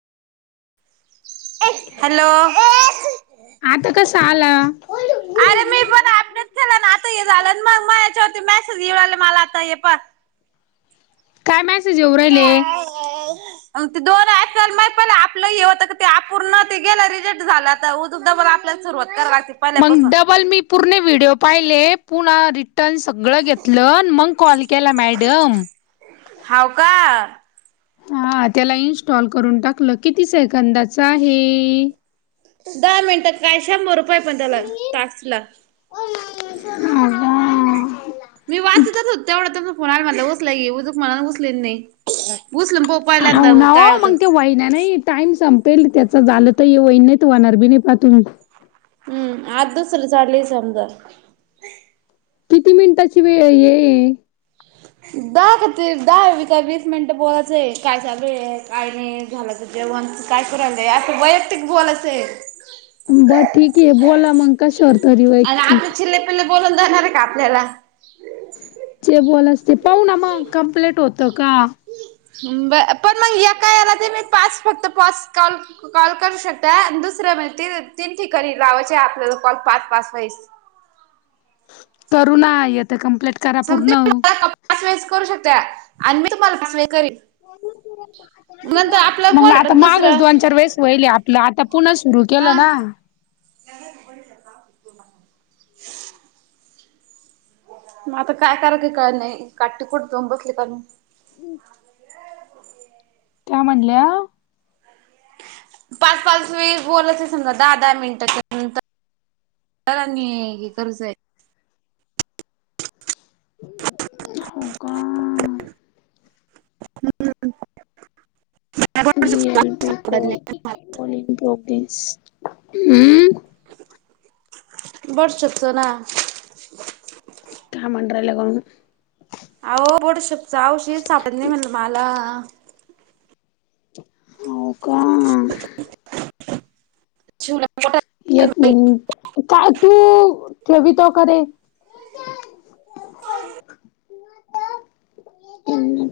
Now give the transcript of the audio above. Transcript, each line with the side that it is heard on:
right: Hello.
left: आता कसं आला.
right: अरे मी पण अपडेट केलं ना आता हे झालं मग म याच्यावरती मेसेज येऊ आले मला आता हे पण
left: काय मॅसेज येव राहिले.
right: ग ते दोन असल मा प आपलं होतं ते आपूर्ण ते गेलं रिजेक्ट झाला. उमण आपल्याला सुरवात कर.
left: मग डबल मी प पुर्णे व्हिडिओ पाहिले पुन्हा रिटर्न सगळं घेतलं मग कॉल केला मॅडम
right: हवका.
left: हा त्याला इन्स्टॉल करून टाकलं किती सेकंदाच आहे.
right: दहा मिनटं काय शंभर रुपय पण त्याला तासला
left: ह.
right: मी वाचतच हो तेवढं तुनाला मझला उसलाय एवढ त मनाला उचले नाही. पुसलं पो पहिल्यांदा काय होतं.
left: वहि नाही. टाइम संपेल त्याचा झालं तर येवईन नाही तर होणार बी नाही पाह तु
right: हम्म आज दुसरं चाढले समजा.
left: किती मिनिटाची वेळ ये.
right: दहा खातर दहा व का वीस मिनिटं बोलायचंय कायसा वेळ काय नाही झाला. जेवण काय करायला जाई या वैयक्तिक भोल असेल.
left: बर ठीक आहे बोला मंग कशर तरी वैठीक.
right: आप बोलून जाणार आहे का आपल्याला
left: चे बोल असते पाह ना मग कमप्लेट होतं का?
right: ब पण मग या काय याला ते मी पाच फक्त पास कल. कॉल करू शकता दुसर्या मिळतील तीन ठिकाणी लावायचे आपल्याला कॉल पाच पाच वैस
left: करु ना आता कमप्लीट करा
right: समजे
left: पूर्ण
right: मला पाच वेळेस करू शकता आणि मी तुम्हाला पाच वेळेस करन
left: हो मग
right: कोण
left: आता
right: भेटन
left: मागच
right: दुसरं
left: दोन चार वेळेस वईल आपलं आता पुन्हा सुरू केलं ना
right: ह मग आता काय कराय कळल नाही काट्टीकुठ जाऊन बसली कार मी
left: त्या म्हणल्या
right: पाच पाच वेळेस बोलच समजा दहा दहा मिनिटच्यांतर तरनी हे करूचय [unintelligible]
left: हो का
right: हम्म [unintelligible]
left: ब प्रोलीस हम् [unintelligible]
right: बड शकतौ ना
left: का म्हड्र लगून [unintelligible]
right: अहो बड शप च आवशीद सापडली म्हणल मला
left: हो का
right: [unintelligible] शिवला
left: एक मिनट काय तू ठे तो करे